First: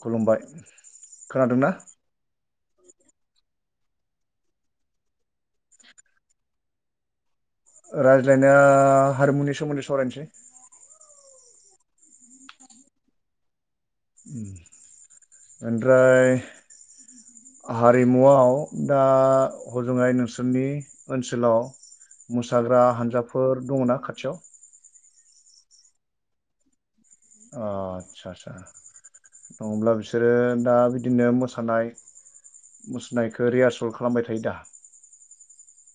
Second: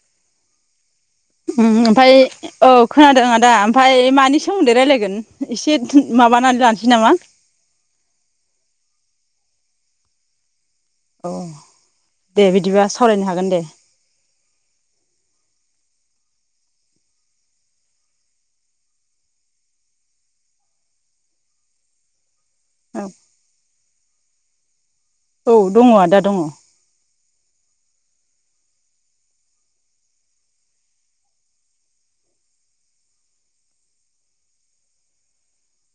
खुलुमबाय उम खोनादोंना ओमफ्राय औ खोनादों आदा ओमफ्राय मानि सोमोन्दै रायजलायगोन एसे माबानानै लानोसै नामा? रायज्लायनाया हारिमुनि सोमोन्दै सावरायनोसै। औ दे बिदिबा सावरायनो हागोन दे। ओमफ्राय हारिमुआव दा हजोंहाय नोंसोरनि ओनसोलाव मोसाग्रा औ हानजाफोर दङना खाथियाव? औ दङ आदा दङ। आतसा आतसा नङाब्ला बिसोरो दा बिदिनो मोसानाय मुसनायखौ रिहार्सेल खालामबाय थायो दा।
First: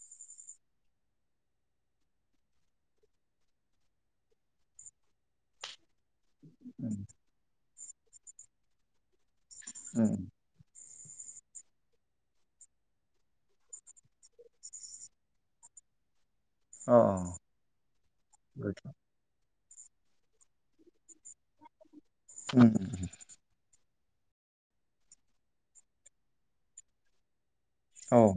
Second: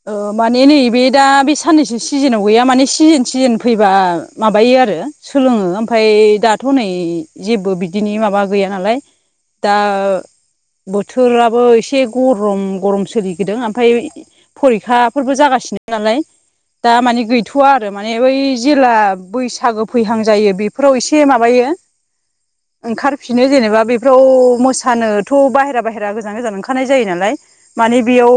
माने नैबे दा बे साननैसो सिजोनाव गैया माने सिजेन सिजोन फैबा माबायो आरो सोलोङो ओमफ्राय दाथ नै जेबो बिदिनि माबा गैया नालाय। दा बोथोराबो एसे गरम गरम सोलिबोदों ओमफ्राय फरिखाफोरबो जागासिनो नालाय। दा मानिे गैथवा आरो माने बै जेला बैसागो फैहां जायो बेफोराव एसे माबायो ओंखारफिनो जेनेबा बे बेफ्राव मोसानोथ बाहेरा बाहेरा गोजान गोजान ओंखारनाय जायो नालाय। माने अ औ बेयाव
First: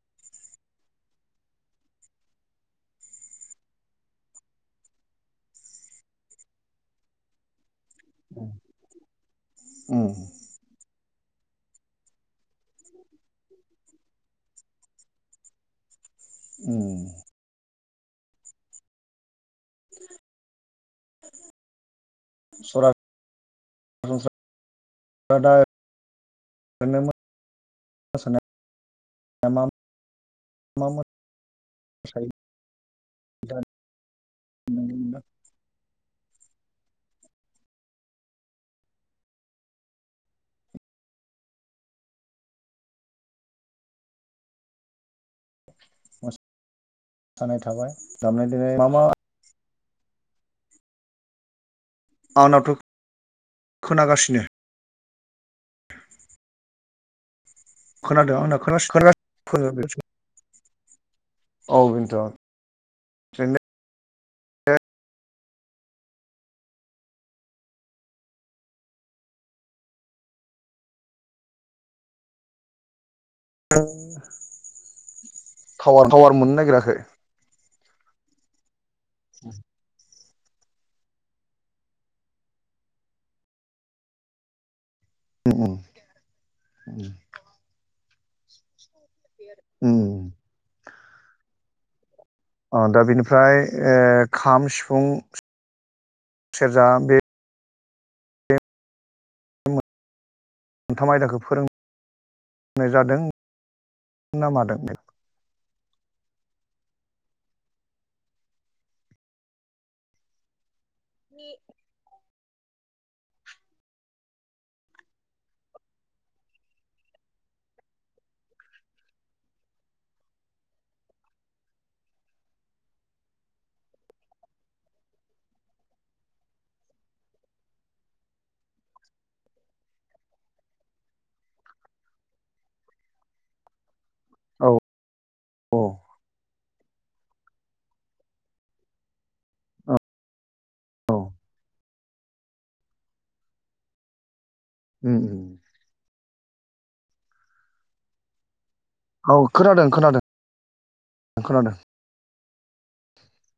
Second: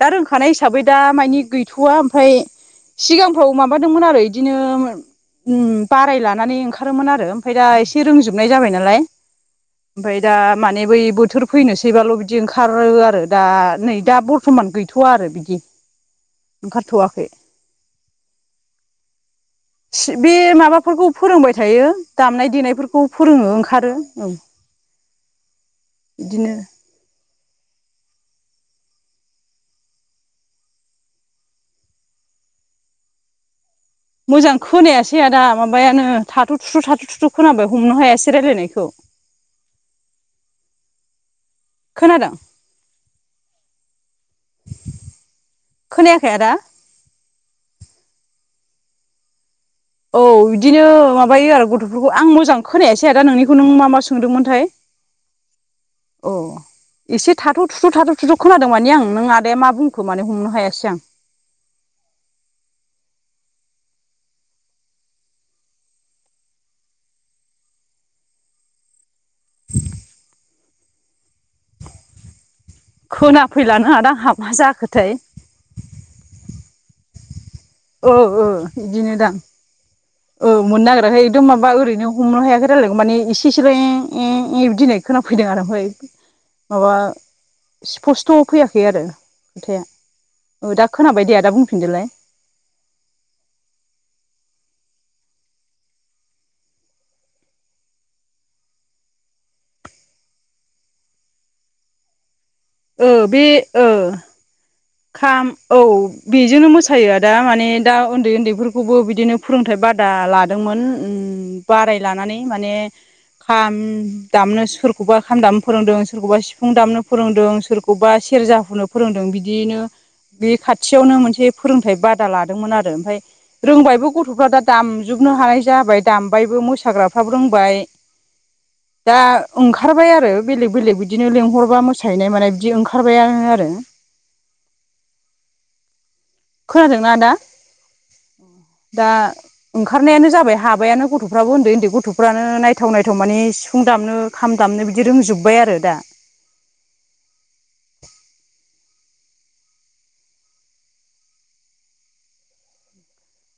दा रोंखानाय हिसाबै दा मानिे गैथवा ओमफ्राय सिगांफ्राव माबादोंमोन आरो बिदिनो उम बाराय लानानै ओंखारोमोन आरो ओमफ्राय दा एसे रोंजोबनाय जाबाय नालाय ओमफाय दा माने बै बोथोर फैनोसैबाल' बिदि ओंखारो आरो दा नै दा बरथमान गैथ थवा आरो बिदि ओंखारथवाखै बे माबाफोरखौ फोरोंबाय थायो दामनाय देनायफोरखौ फोरोङो ओंखारो ओं सरासनस्रा [unintelligible] [unintelligible] मोजां खोनायासै आदा माबायानो थाथ थुथु थाथ थुथु खोनाबाय हमनो हायासै रायलायनायखौ खोनादों खोनायाखै आदा मोसानाय थाबाय दामनाय देनाय मा मा औ इदिनो माबायो आरो गथफोरखौ आं मोजां आंनावथ' खोनायासै आदा नोंनिखौ नों मा मा खोनागासिनो सोंदोंमोनथाय अ एसे थाथ थुथु थाथ थुथु आंना खोनादों माने आं नों आदाया मा बुंखो खोनागासिनो मान हमनो हायासै [unintelligible] औ बेनोथ खोनाफैलानो आदा आंहा मा जाखोथाय थावार थावार मोननो नागिराखै औ औ बिदिनो दां औ मोननो नागिराखै एकदम माबा ओरैनो हमनो हायाखै रायलायनायखौ माने इसेसेल ए ए ए बिदि होनख खोनाफैदों आरो उम ओमफफ्राय माबा स्पस्थ फैयाखै आरो खोथाया उम ओ दा खोनाबाय दे आदा बुंफिनदोलाय अ दा बिनिफ्राय ओ खाम सिफुं सेरजा बे मोनथाम आयदाखौ फोरों ओ बे ओ ना मादों खाम औ बेजोंनो मोस फोथायो आदा माने दा ओन्दै औन्दैफोरखौबो बिदिनो फोरोंथाइ बादा लादोंमोन उम बाराय लानानै माने खाम दामनो सोरखौबा खाम दामनो फोरोंदों सोरखौबा सिफुं दामनो फोरोंदों सोरखौबा सेरजा हुनो फोरोंदों बिदियैनो बे खाथियावनो मोनसे फोरोंथाय बादा लादोंमोन आरो ओमफ्राय रों बायबो गथ'फ्रा दा दामजोबनो हानाय जाबाय दामबायबो मोसाग्राफ्राबो रोंबाय दा ओंखारबाय आरो बेलेग बेलेग बिदिनो लेंंहरबा मोसाहैनाय माने बिदि ओंखारबायानो आरो औ औ खोनादोंना आदा दा ओंखारनायानो जाबाय हाबायानो औ गथ'फ्राबो उन्दै उन्दै गथ'फ्रानो नायथाव नायथाव माने सिफुं दामनो खाम दामनो बिदि उम उम रोंजोबबाय आरो दा औ खोनादों खोनादों खोनादों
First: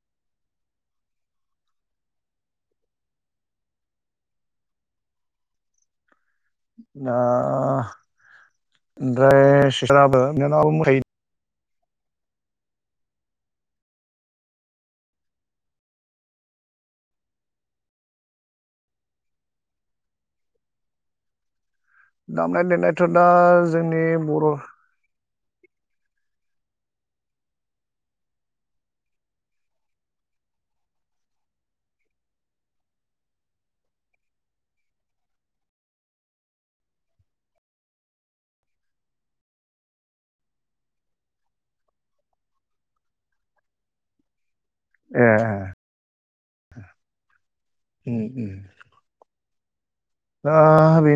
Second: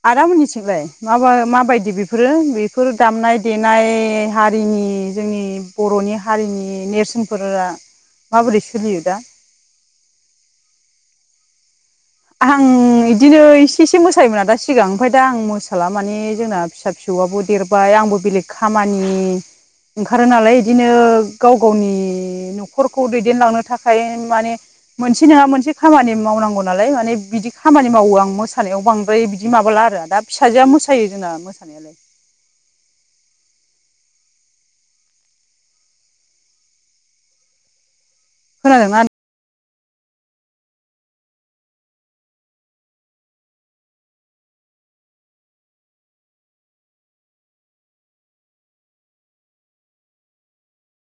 आदामोननिथिंलाय माबा माबायदि बेफोरो बेफोर दामनाय देनाय हारिनि नि जोंनि बर'नि हारिनि दा नेरसोनफोरा माबोरै सोलियो दा ओमफ्राय सिस्टाराबो बिनानावाबो मोसायो आं बिदिनो इसे इसे मोसायोमोन दा सिगां ओमफ्राय दा आं मोसाला माने जोंना फिसा फिसौ [unintelligible] देरबाय आंबो बेलेग खामानि ओंखारो नालाय बिदिनो गाव गावनि दामनाय न'खरखौ देनायाथ' दा दैदेनलांनो थाखाय जोंनि बर' माने मोनसे नाङा मोनसे खामानि मावनांगौ नालाय माने बिदि खामानि मावो आं मोसानायाव बांद्राय बिदि माबाला आरो दा फिसाजोआ मोसायो जोंना मोसानायालाय [inaudible] खोनादों ना ए उम उम आ बेनो